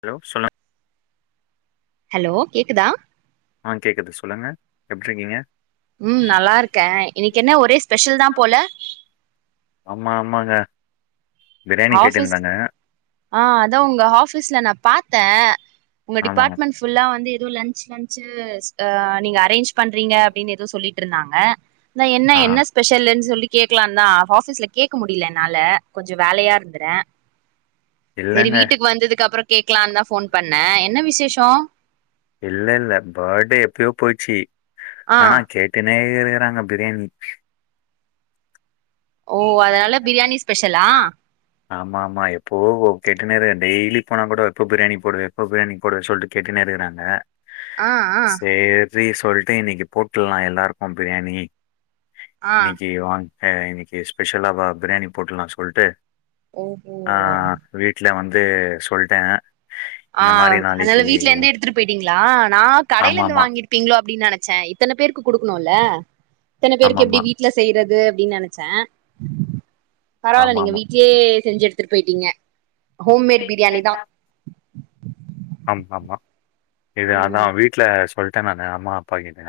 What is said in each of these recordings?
Hello சொல்லுங் hello கேக்குதா ஆ கேக்குது சொல்லுங்க எப்டி இருக்கீங்க ம் நல்லா இருக்க இன்னிக்கு என்ன ஒரே ஸ்பெஷல் தா போல ஆமா ஆமாங்க பிரியாணி ஆபீஸ் கேட்டிருந்தாங்க. ஆ அதா உங்க ஆபீஸ்ல நா பாத்த உங்க ஆமாங்க. டிபார்ட்மெண்ட் ஃபுல்லா வந்து ஏதோ லன்ச் லன்ச்சு அ நீங்க அரேஞ்ச் பண்றீங்க அப்டின்னு எதோ சொல்லிட்டு இருந்தாங்க நா என்ன என்ன ஸ்பெஷலுன் சொல்லி கேக்கலான் தா ஆஃபீஸ்ல கேக்க முடில என்னால கொஞ்சோ வலையா வந்துற சரி இல்லங்க வீட்டுக்கு வந்ததுக்கு அப்றோ கேக்கலான் தா ஃபோன் பண்ண என்ன விசேஷோ இல்ல இல்ல பர்டே எப்பயோ போய்ச்சு ஆ ஆனா கே தி நேரே இருக்குறாங்க பிரியாணி ஓ அதனால பிரியாணி ஸ்பெஷல் லா ஆமா ஆமா எப்போ ஓ கேட்டுனு தா டெய்லி போனா கூட எப்போ பிரியாணி போடுவ எப்போ பிரியாணி போடுவ சொல்ட்டு கேட்டுனே இருக்கிறாங்க ஆ ஆ சேரி சொல்ட்டு இன்னிக்கு போட்டுலா எல்லாருக்கு பிரியாணி ஆ இன்னிக்கு வாங் அ இன்னிக்கு ஸ்பெஷலா பிரியாணி போட்டுலா சொல்லிட்டு ஓ ஓ வீட்டு்ல வந்து சொல்டே ஆ அதுனால வீட்டுல இருந்தே எடுதுட்டு போயிடீங்களா நா கடையில இருந்து ஆமாமா. வாங்கிரு பீங்ளோ அப்டின்னு நனச்சே இத்தன பேருக்கு குடுக்கனுல இத்தன பேருக்கு எப்டி வீ ட்ல செயறது அப்டினு நெனச்ச பரவால நீங்க வீட் ட்லே செஞ்சி எடுத்துட்டு போயிடீங்க [unintelligible] ஆமா ஆமா இது அதா ம் வீட்டு ட்ல சொல்டே நானு அம்மா அப்பா கிட்ட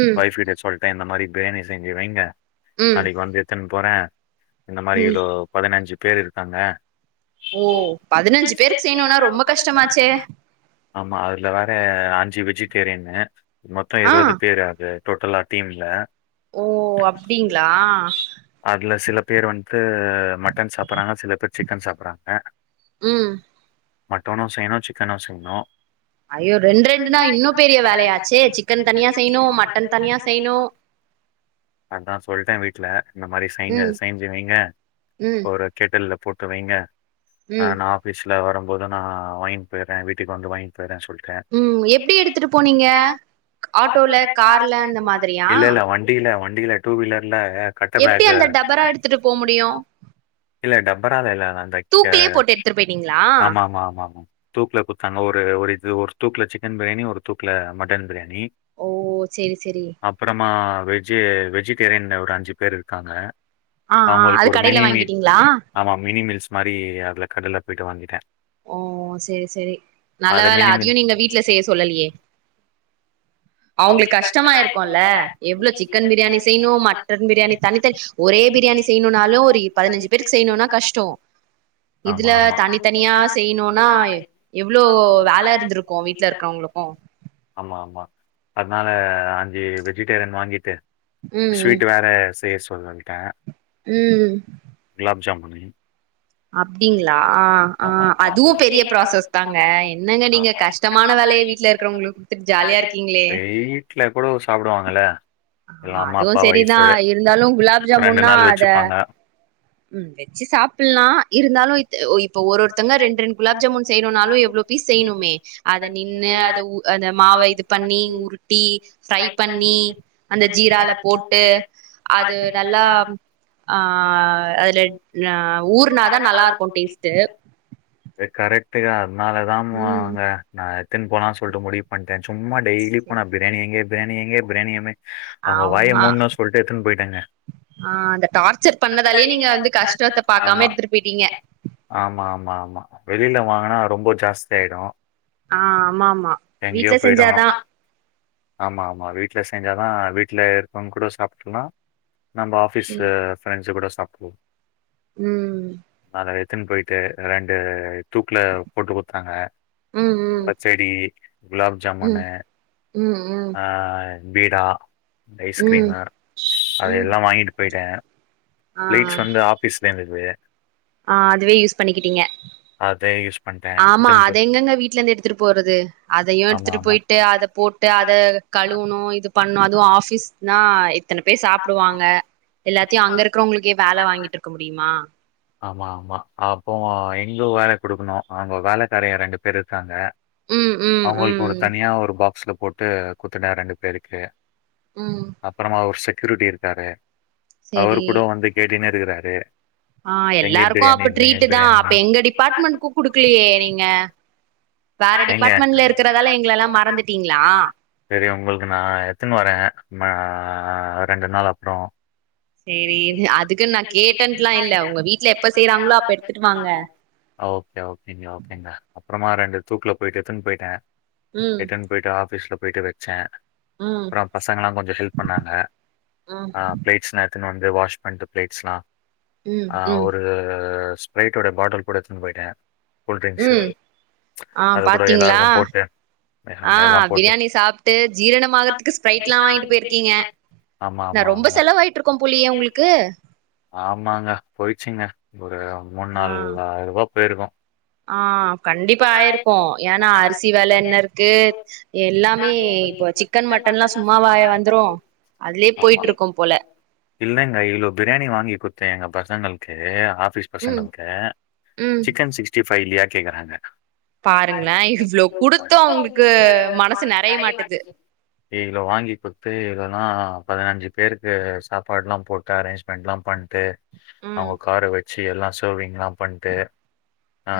ம் ஒய்ஃப் கிட்ட சொல் த்த இந்த மாரி பிரியாணி செஞ்சி வைங்க ம் நாளக்கு வந்து எடுத்துனு போற இந்த மாரி ம் இவ்ளோ பதினஞ்சு பேரு இருக்காங்க ஓ பதினஞ்சு பேருக்கு செய்யணும்னா ரொம்ப கஷ்டமாச்சே ஆமா அதுல வேற அஞ்சு வெஜிடேரியனு மொத்தோ ஆ இருபது பேரு அது டோட்டலா டீம்ல ஓ அப்டிங்களா அதுல சில பேர் வந்துட்டு மட்டன் சாப்பறாங்க சில பேர் சிக்கன் சாப்பறாங்க ம் மட்டனு செய்ணு சிக்கனு செய்ணு அய்யோ ரெண்டு ரெண்டுனா இன்னு பெரிய வேலயாச்சே சிக்கன் தனியா செய்ணு மட்டன் தனியா செய்ணு அதா சொல்ட வீட்டுல இந்த மாரி செய்ங்க ம் செஞ்சு வைங்க ம் ஒரு கேட்டல்ல போட்டு வைங்க ஆ ம் நா ஆபீஸ்ல வரும்போது நா வாங்கிட்டு போய்ற வீட்டுக்கு வந்து வாங்கிட்டு போயிடுற சொல் ம் எப்டி எடுத்துட்டு போனீங்க சொல்ட்டேன். ஆட்டோல கார்ல அந்த மாதிரியா இல்ல, இல்ல வண்டில வண்டில டூ வீலர்லா கட்ட எப்டி பேகு அந்த டபரா எடுத்துட்டு போ முடியு இல்ல டபரா ல்ல அந்த த தூக்குலயே போட்டு எடுத்துட்டு போயிட்டீங்களா ஆமா ஆமா ஆமா தூக்ல குத்தாங்க ஒரு ஒரு இது ஒரு தூக்ல சிக்கன் பிரியாணி ஒரு தூக்ல மட்டன் பிரியாணி ஓ சேரி சேரி அப்பறமா வெஜி வெஜிடேரியன்ல ஒரு அஞ்சி பேர் இருக்காங்க ஆ ஆ அது அவுங்களுக்கு ஒரு கடையில மினி மீ வாங்கிட்டீங்களா ஆமா மினி மீல்ஸ் மாரி அதுல கடைல போயிட்டு வாங்கிட்ட ஓ சேரி சேரி நல்ல அது வேல மினி மீல் அதயு நீங்க வீட்ல செய சொல்லலியே அவுங்களுக்கு கஷ்டமா இருக்கும்ல எவ்ளோ சிக்கன் பிரியாணி செய்ணு மட்டன் பிரியாணி தனித்தனி ஒரே பிரியாணி செய்ணுனாலு ஒரு பதினஞ்சி பேருக்கு செய்ணும்னா கஷ்டோ இதுல ஆமா, ஆமா. தனி தனியா செ ய்ணுனா எவ்ளோ வேல இருந்துருக்கு வீட்டுல இருக்கு றங்களுக்கு ஆமா ஆமா அதுனால அஞ்சி வெஜிடேரியன் வாங்கிட்டு ம் ஸ்வீட் வேற செய்ய சொல்லிட ம் குலாப் ஜாம் பன்னே அப்டிங்களா அ ஆ அதுவு பெரிய ப்ராசஸ் தாங்க என்னங்க நீங்க கஷ் டமான வேலய வீட்டுல இருக்கிறங்களுக்கு குடுத்துட்டு ஜாலியா இருக்கீங்களே வீட்ல கூட சாப்பிடுவாங்கல்ல. ஆமா எல்லாம் அம்மா, அதுவு அப்பா, சேரிதா ஒய்ஃபு இருந்தாலு குலாப் ஜாமுன்னா நாள் அத வச்சுப்பாங்க. ம் வச்சி சாப்பில்லா இருந்தாலு இப்ப ஒரு ஒருத்தங்க ரெண்ட் ரெண்ட் குலாப் ஜாமுன் செய்ணும்னாலு எவ்ளோ பீஸ் செய்ணுமே அத நின்னு அத உ அந்த மாவ இது பண்ணி உருட்டி ஃப்ரை பண்ணி அந்த ஜீரால போட்டு அது நல்லா ஆ அதுல ஊர்னா தா நல்லாருக்கு டேஸ்ட்டு கரெக்ட்டு தா அதனாலதா ம் அவுங்க நா எடுத்துனு போனா சொல்லிட்டு முடிவு பண்ணிட்டே. சும்மா டெய்லி போனா ப்ரியாணியெங்கே ப்ரியாணியெங்கே ப்ரியாணி [inaudible] அவுங்க வாய ஆமா மூட்ணு சொல்லிட்டு எடுத்துன்னு போயிட்டேங்க! ஆ அந்த டார்ச்சர் பண்ணதாலயே நீங்க வந்து கஷ்டத்த ஆமா. பாக்காம எடுத்துட்டு போய்ட்டீங்க ஆமா ஆமா ஆமா வெளில வாங்குனா ரொம்ப ஜாஸ்தியாயிடு ஆ ஆமா ஆமா எங்கயோ வீட்ல செஞ்சாதா போயிடுவாங்க.. ஆமாமா! வீட்டில செஞ்சாதா வீட்ல இருக்கறவங்க கூட சாப்ட்றலா நம்ம ஆஃபீஸு ம் ஃப்ரெண்ட்ஸ் கூட சாப் [inaudible] ம் அத எடுத்துன்னு போய்ட்டு, ரெண்டு தூக்குல போட்டு குடுத்துத்தாங்க. ம் ம் பச்சடி குலாப் ம் ஜாமுன்னு ம் ம் ஆ பீடா ம் ஐஸ்கிரீமு ம் அதயெல்லா வாங்கிட்டு போய்ட்டே ஆ பிளேட்ஸ் வந்து ஆப் பிஸ்லேந்துது ஆ அதுவே யூஸ் பண்ணிக்கிட்டீங்க அதே யூஸ் பண்டே ஆமா அத எங்கங்க வீட்டுலருந்து எடுதுட்டு போறது அதயு எடுதுட்டு போய்ட்டு அத போட் ட்டு அத கழுவுணு இது பண்ணு அதுவு ஆபீஸ்னா எத் தன பேர் சாப்டுவாங்க எல்லாத்தயு அங்க இருக்கிறங்களுக்கே வேல வாங்கிட்டு இருக்க முடியுமா ஆமா ஆமா அப்போவு எங்கு வேல குடுக்கணு அவுங்க வேலைக்காரயங்க ரெண்டு பேர் இருக்காங்க ம் ம் அவுங்களுக்கொரு ம் தனியா ஒரு பாக்ஸ்ல போட்டு, குடுத்துட்டே ரெண்டு பேருக்கு! ம் அப்பறமா ஒரு செக்யூரிட்டி இருக்காரு. அவ்ரு சேரி கூட வந்து கேட்டுனே இருக்குறாரு! ஆ எல்லாருக்கு அப்ப ட்ரீட்டு் தா பிரியாணி. அப்ப எங்க டிபார்ட்மெண்ட்க்கு குடுக்கலையே நீங்க வேற ஏங்க டிபார்ட்மெண்ட்ல இருக்கறதால எங்களல்லா மறந்துட்டீங்களா செரி உங்களுக்கு நா எடுத்துன்னு வரேன். நா ரெண்டு நாள் அப்றோ சேரி அதுக்குன்னு நா கேட்டேன்ட்டுலா இல்ல. உங்க வீட்டுல எப்ப செய்யறாங்களோ அப்ப எடுத்துட்டு வாங்க ஓகே! ஓகேங்க! ஓகேங்க! அப்புறமா ரெண்டு தூக்குல போயிட்டு எடுத்துன்னு போயிட்டே ம் எடுத் போய்ட்டு ஆஃபீஸ்ல போய்ட்டு வச்சே ம் அப்றோ பசங்களா கொஞ்சோ ஹெல்ப் பண்ணாங்க ம் ஆ பிளேட்ஸ்லா எடுத்துட்டு வந்து வாஷ் பண்ணிட்டு பிளேட்ஸ்லா ம் ஆ ம் ஒரு ஸ்பைரைட்டோடா பாட்டில் கூட எடுத்துன்னு போயிட்டே கூல்ட்ரிங்க்ஸு ம் ஆ பாத்தீங்களா? ஆ நாங்க எல்லாம் ப்ரியாணி சாப்ட்டு ஜீரண ஆறதுக்கு ஸ்பிரரைட்யெல்லா வாங்கிட்டு போய்ருக்கீங்க ஆமா! ஆமா! ஆமா! ஏ உங்களுக்கு? ஆமாங்க! போயிட்ச்சுங்க! ஒரு மூண் நால் ஆ ஆயரூவா போய்ருக்கு ஆ கண்டிப்பா ஆயிருக்கு ஏன்னா! அரிசி வெல என்ன இருக்க எல்லாமே இப்போ சிக் கன் மட்டன்ல்லா சும்மாவாய வந்துரு அதுலயே போய்ட்டுருக்கு போல! இல்லங்க இவ்ளோ ப்ரியாணி வாங்கி குடுத்தே எங்க பசங்களுக்கு ஆஃபீஸ் ம் பசங்களுக்கு ம் சிக்கன் சிக்ஸ்டி ஃபைவ் இல்லியா கேக்குறாங்க பாருங்களேன்! இவ்ளோ குடுத்து அவுங்களுக்கு மனசு நெறைய மாட்டுது இவ்ளோ வாங்கி கொடுத்து, இதெல்லா பதனஞ்சு பேருக்கு சாப் பாட்லா போட்டு அரேஞ்ச்மெண்ட்யெல்லா பண்ட்டு, ம் அவுங்க கார வை சி எல்லா சர்விங்ல்லா பண்ட்டு ?? ஆ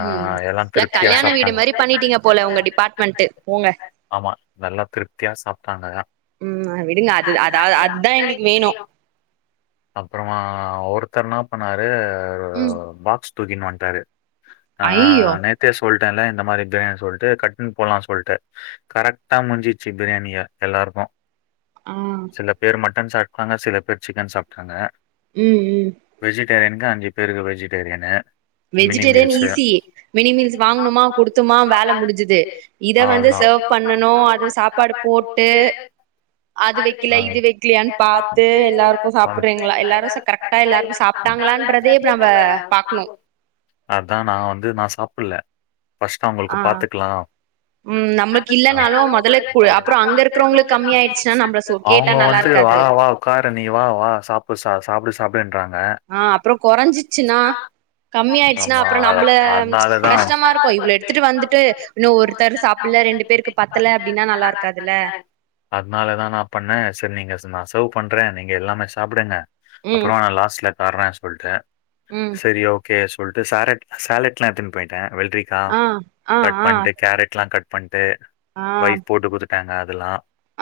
எல்லா திருப்தியா சாப்ட்டாங்க பண்ணிட்டீங்க போல உங்க டிபார்ட்மெண்ட் போங்க ஆமா நல்லா திரு ப்தியா சாப்ட்டாங்க தா ம் ஆ விடுங்க அது அதாவ அதா எங்ளுக்கு வேணு அப்றமா ஒருத்தர் இன்னா பண்ணாரு ம் பாக்ஸ் தூக்கினு வன்ட்டாரு ஆ ஐயோ நேத்தே சொல்ட்டேன்ல இந்த மாரி பிரியாணி சொல்ட்டு கட்னு போலான் சொல்ட்டு கரெக்ட்டா முட்ஞ்சிச்சு பிரியாணியே‌ எல்லாருக்கு ஆ சில பேர் மட்டன் சாப்ட்டுக்காங்க சில பேர் சிக்கன் சாப்ட்டாங்க ம் ம் வெஜிடேரியனுக்கு அஞ்சு பேருக்கு vegetarian mini vegetarian meals easy mini meals வாங்னோமா குடுத்தமா வேல முடிஞ்சிது இத வந்து அவ்வளோ சர்வ் பண்ணணு அது சாப்பாடு போட்டு அது வெக்கல இது வெக்லயான் பாத்து ட்டுஎல்லாருக்கு சாப்புறீங்ளா எல்லாரு கரெக்டா எல்லாருக்கு சாப்ட்டாங்களான்றதே இப்ப நம்ப பாக்ணு அதா நா வந்து நா சாப்புட்ல ஃபர்ஸ்ட்டு ஆ அவுங்களுக்கு பாத்துக்கலா ம் நம்ளுக்கு இல்லனாலு மொதல்ல கு அப்றோ அங்கருக்றோங்ளுக்கு கம்மி ஆய்டுச்சுன்னா நம்ள சொ கேட்டா அவுங்க நல்லா வந்து வா இருக்காது வா உக்காரு நீ வா வா சாப்பு ச சாப்டு சாப்டுன்றாங்க ஆ அப்றோ கொறஞ்சிச்சுனா கம்மியாய்ட்ச்சுன்னா அம்மா அப்றோ நம்ள அதனாலதா கஷ்டமாருக்கு இவ்ளோ எடுத்துட்டு வந்துட்டு இன்னு ஒர்த்தர் சாப்புல ரெண்டு பேர் க்கு பத்தல அப்டின்னா நல்லாருக்காதுல்ல அதனால தா நா பண்ணே செரி நீங்க நா சேர்வ் பண்றே நீங்க எல்லாமே சாப்டுங்க ம் அப்றோ நா லாஸ்ட்ல தரேன் சொல்ட்டு ம் செரி ஓகே சொல்ட்டு சாரெட் சாலட்ல்லா எத்துன் போய்ட்டே வெள்ரிக்கா ஆ ஆ கட் ஆ பண்ட்டு கேரெட்லா கட் பண்ணிட்டு.. பண்ட்டு ஆ ஒய்ஃப் போட்டு குட்த்துட்டாங்க அதெல்லா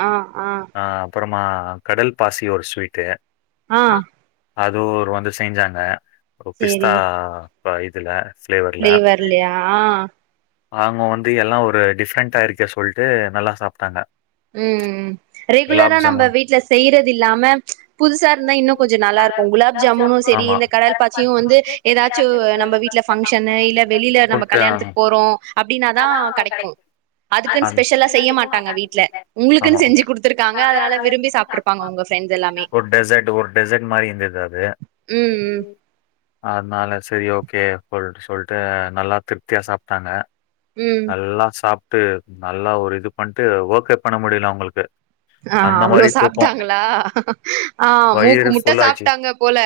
ஆ ஆ ஆ அப்பறமா கடல் பாசி ஒரு ஸ்வீட்டு ஆ அதுவுரு வந்து செய்ஞ்சாங்க ஒ பிஸ்தா ப இதுல ஃப்ளேவர்லயா அவுங்க வந்து எல்லா ஒரு டிஃப்ரெண்ட்டாருக்கே சொல்ட்டு நல்லா சாப்ட்டாங்க ம் ம் குலாப் ரெகுலரா நம்ப வீட்ல செய்றது இல்லாம புதுசாருந்தா இன்னு கொஞ்சோ நல்லாருக்கு குலாப் ஜாமுனு செரி இந்த கடல் பாசியு வந்து எதாச்சு நம்ப வீட்ல ஃபங்ஷனு இல்ல வெளில நம்ப ஜாமுன்ட்டு கல்யாணத்துக்கு போறோ அப்டின்னாதா கெடைக்கு அதுக்குன் அந் ஸ்பெஷலா செய்ய மாட்டாங்க வீட்ல உங்ளுக்குன் செஞ்சு குடுத்துருக்காங்க அதனால விரும்பி சாப்ட்ருப்பாங்க ஒங்க ஃப்ரெண்ட்ஸ் எல்லாமே ஒரு டெசர்ட் ஒரு டெசர்ட் மாரி இருந்தது அது ம் ம் அத்னால செரி ஓகே சொல்ட்டு சொல்ட்டு நல்லா திருப்தியா சாப்ட்டாங்க ம் நல்லா சாப்ட்டு நல்லா ஒரு இது பண்ட்டு ஒர்க்கே பண்ண முடில அவுங்களுக்கு ஆ அந்த அவ்ளோ மாரி தூக்கோ சாப்ட்டாங்களா ஆ மூக்கு வயிறு முட்ட ஃபுல்லாச்சு சாப்ட்டாங்க போல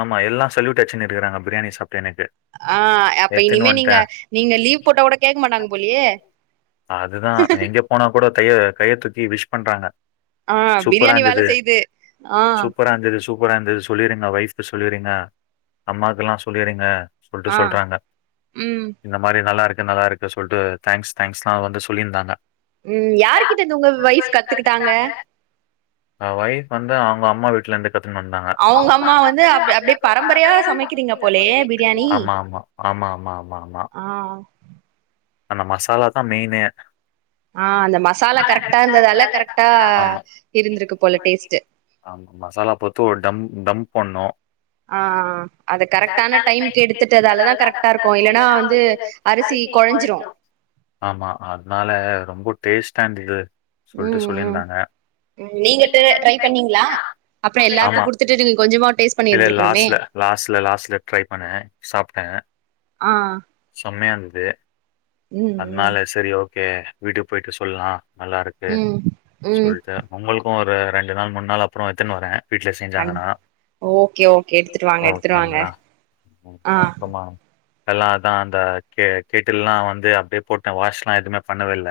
ஆமா எல்லா ஸல்யூட் அச்சுனு இருக்குறாங்க பிரியாணி சாப்ட்டு எனக்கு ஆ அப்ப எத்துன்னு இனிமே வந்ட்டே நீங்க நீங்க லீவ் போட்டா கூட கேக்க மாட்டாங் போலயே அதுதா எங்க போனா கூட தைய கைய தூக்கி விஷ் பண்றாங்க ஆ பிரியாணி வேல சூப்பராந்தது செய்து ஆ சூப்பராந்தது சூ கூடா அந்த இது சொல்லிருங்கா ஒய்ஃப்கு சொல்லிருங்க அம்மாக்குலா சொல்லிருங்க சொல்ட்டு ஆ சொல்றாங்க ம் இந்த மாரி நல்லா நல்லா இருக்கு சொல்ட்டு தேங்க்ஸ் தேங்க்ஸ்லா வந்து சொல்லியிருந்தாங்க ம் யாருகிட்ட இது உங்க வைஃப் கத்துக்கிட்டாங்க அ வைஃப் வந்து அவங்க அம்மா வீட்ல இருந்து கத்துனு வந்து அவங்க அம்மா வந்து அப் அப்டியே பரம்பரையா சமைக்கிறீங்க போலயே பிரியாணி ஆமா ஆமா ஆமா ஆமா ஆமா ஆமா ஆ அந்த மசாலா தா மெயினே ஆ அந்த மசாலா கரெக்டா இருந்ததால கரெக்டா இருந்திருக்கு போல டேஸ்ட் ஆமா மசாலா பொத்து ஒரு டம் டம்ப் பண்ணோ ஆ அத கரெக்டான டைம்கு எடுத்துட்டதாலதா கரெக்டா இருக்கு இல்லன்னா வந்து அரிசி கொழஞ்சிரு ஆமா அத்னால ரொம்ப டேஸ்டா இருந்தது ம் சொல்ட்டு ம் சொல்லிருந்தாங்க ம் நீங்க அது ட்ரை பண்ணீங்களா அப்புற ஆமா எல்லாருக்கு குடுத்துட்டு நீங்க கொஞ்சமா டேஸ்ட் பண்ணி இல்ல இருந்திருக்கணுமே லாஸ்ட்ல லாஸ்ட்ல லாஸ்ட்ல ட்ரை பண்ணே சாப்ட்டே ஆ செம்மயா இருந்தது ம் அதனால செரி ஓகே வீட்டுக்கு போய்ட்டு சொல்லா நல்லாருக்கு ம் ம் ம் சொல்ட்டு உங்களுக்கு ஒரு ரெண்டு நாள் மூணு நாள் அப்றோ எடுத்துன்னு வரே வீட்ல செஞ்சாங்கன்னா ஓகே ஓகே எடுத்துட்டு வாங்க எடுத்துடு வாங்க ஆ எல்லா அதா அந்த கே கேட்டில்லா வந்து அப்டியே போட்டே வாஷ்லா எதுவுமே பண்ணவே இல்ல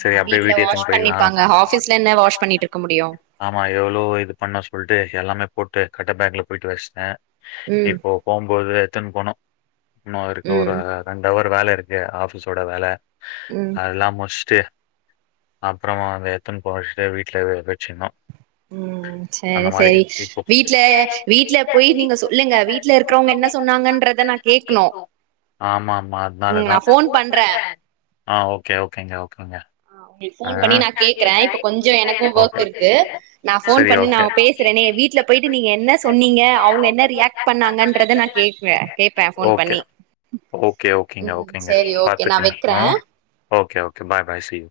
சரி ஆ அப்படியே வீ்ட்ல வீட்டுக்கு வாஷ் எடுத்துன்னு போயிடலாம். பண்ணிப்பாங்க ஆபீஸ்ல என்ன வாஷ் பண்ணிட்டு இருக்க முடியு ஆமா எவ்ளோ இது பண்ண சொல்ட்டு எல்லாமே போட்டு கட்ட பேக்ல போயிட்டு வச்ட்டே ம் இப்போ போம்போது எத்துன்னு போனு இன்னு அதுக்கு ஒரு ம் ரெண்டு ஹவர் வேல இருக்கு ஆபீஸோட வேல ம் அதலா முஷ்டு அப்றோ அத எத்துன்னு போச்சுட்டு வீட்ல வெ வெச்சின்னு ம் ம் செரி செரி வீட்ல வீட்ல போய் நீங்க சொல்லுங்க வீட்ல இருக்கறவங்க என்ன சொன்னாங்கன்றத நா கேக்கணு ஆமா ஆமா ம் அதனாலதா நா ஃபோன் பண்ற ஆ ஓகே ஓகேங்க ஓகேங்க ஆ உங்களுக்கு ஆ. ஃபோன் பண்ணி நா கேக்குறே இப்ப கொஞ்ச எனக்கு ஒர்க் ஓகே. இருக்கு நா ஃபோன் சரி பண்ணி நா ஓகே. பேசுறேனே வீட்டுல போயிட்டு நீங்க என்ன சொன்னீங்க அவுங்க என்ன ரியாக்ட் பண்ணாங்கன்றத நா கேப்பே கேப்பே ஃபோன் ஓகே, பண்ணி ஓகே ஓகேங்க ம் ஓகேங்க சேரி ஓகே நா பாத்துக்குங்க வெக்கிறே ஆ okay okay bye bye see you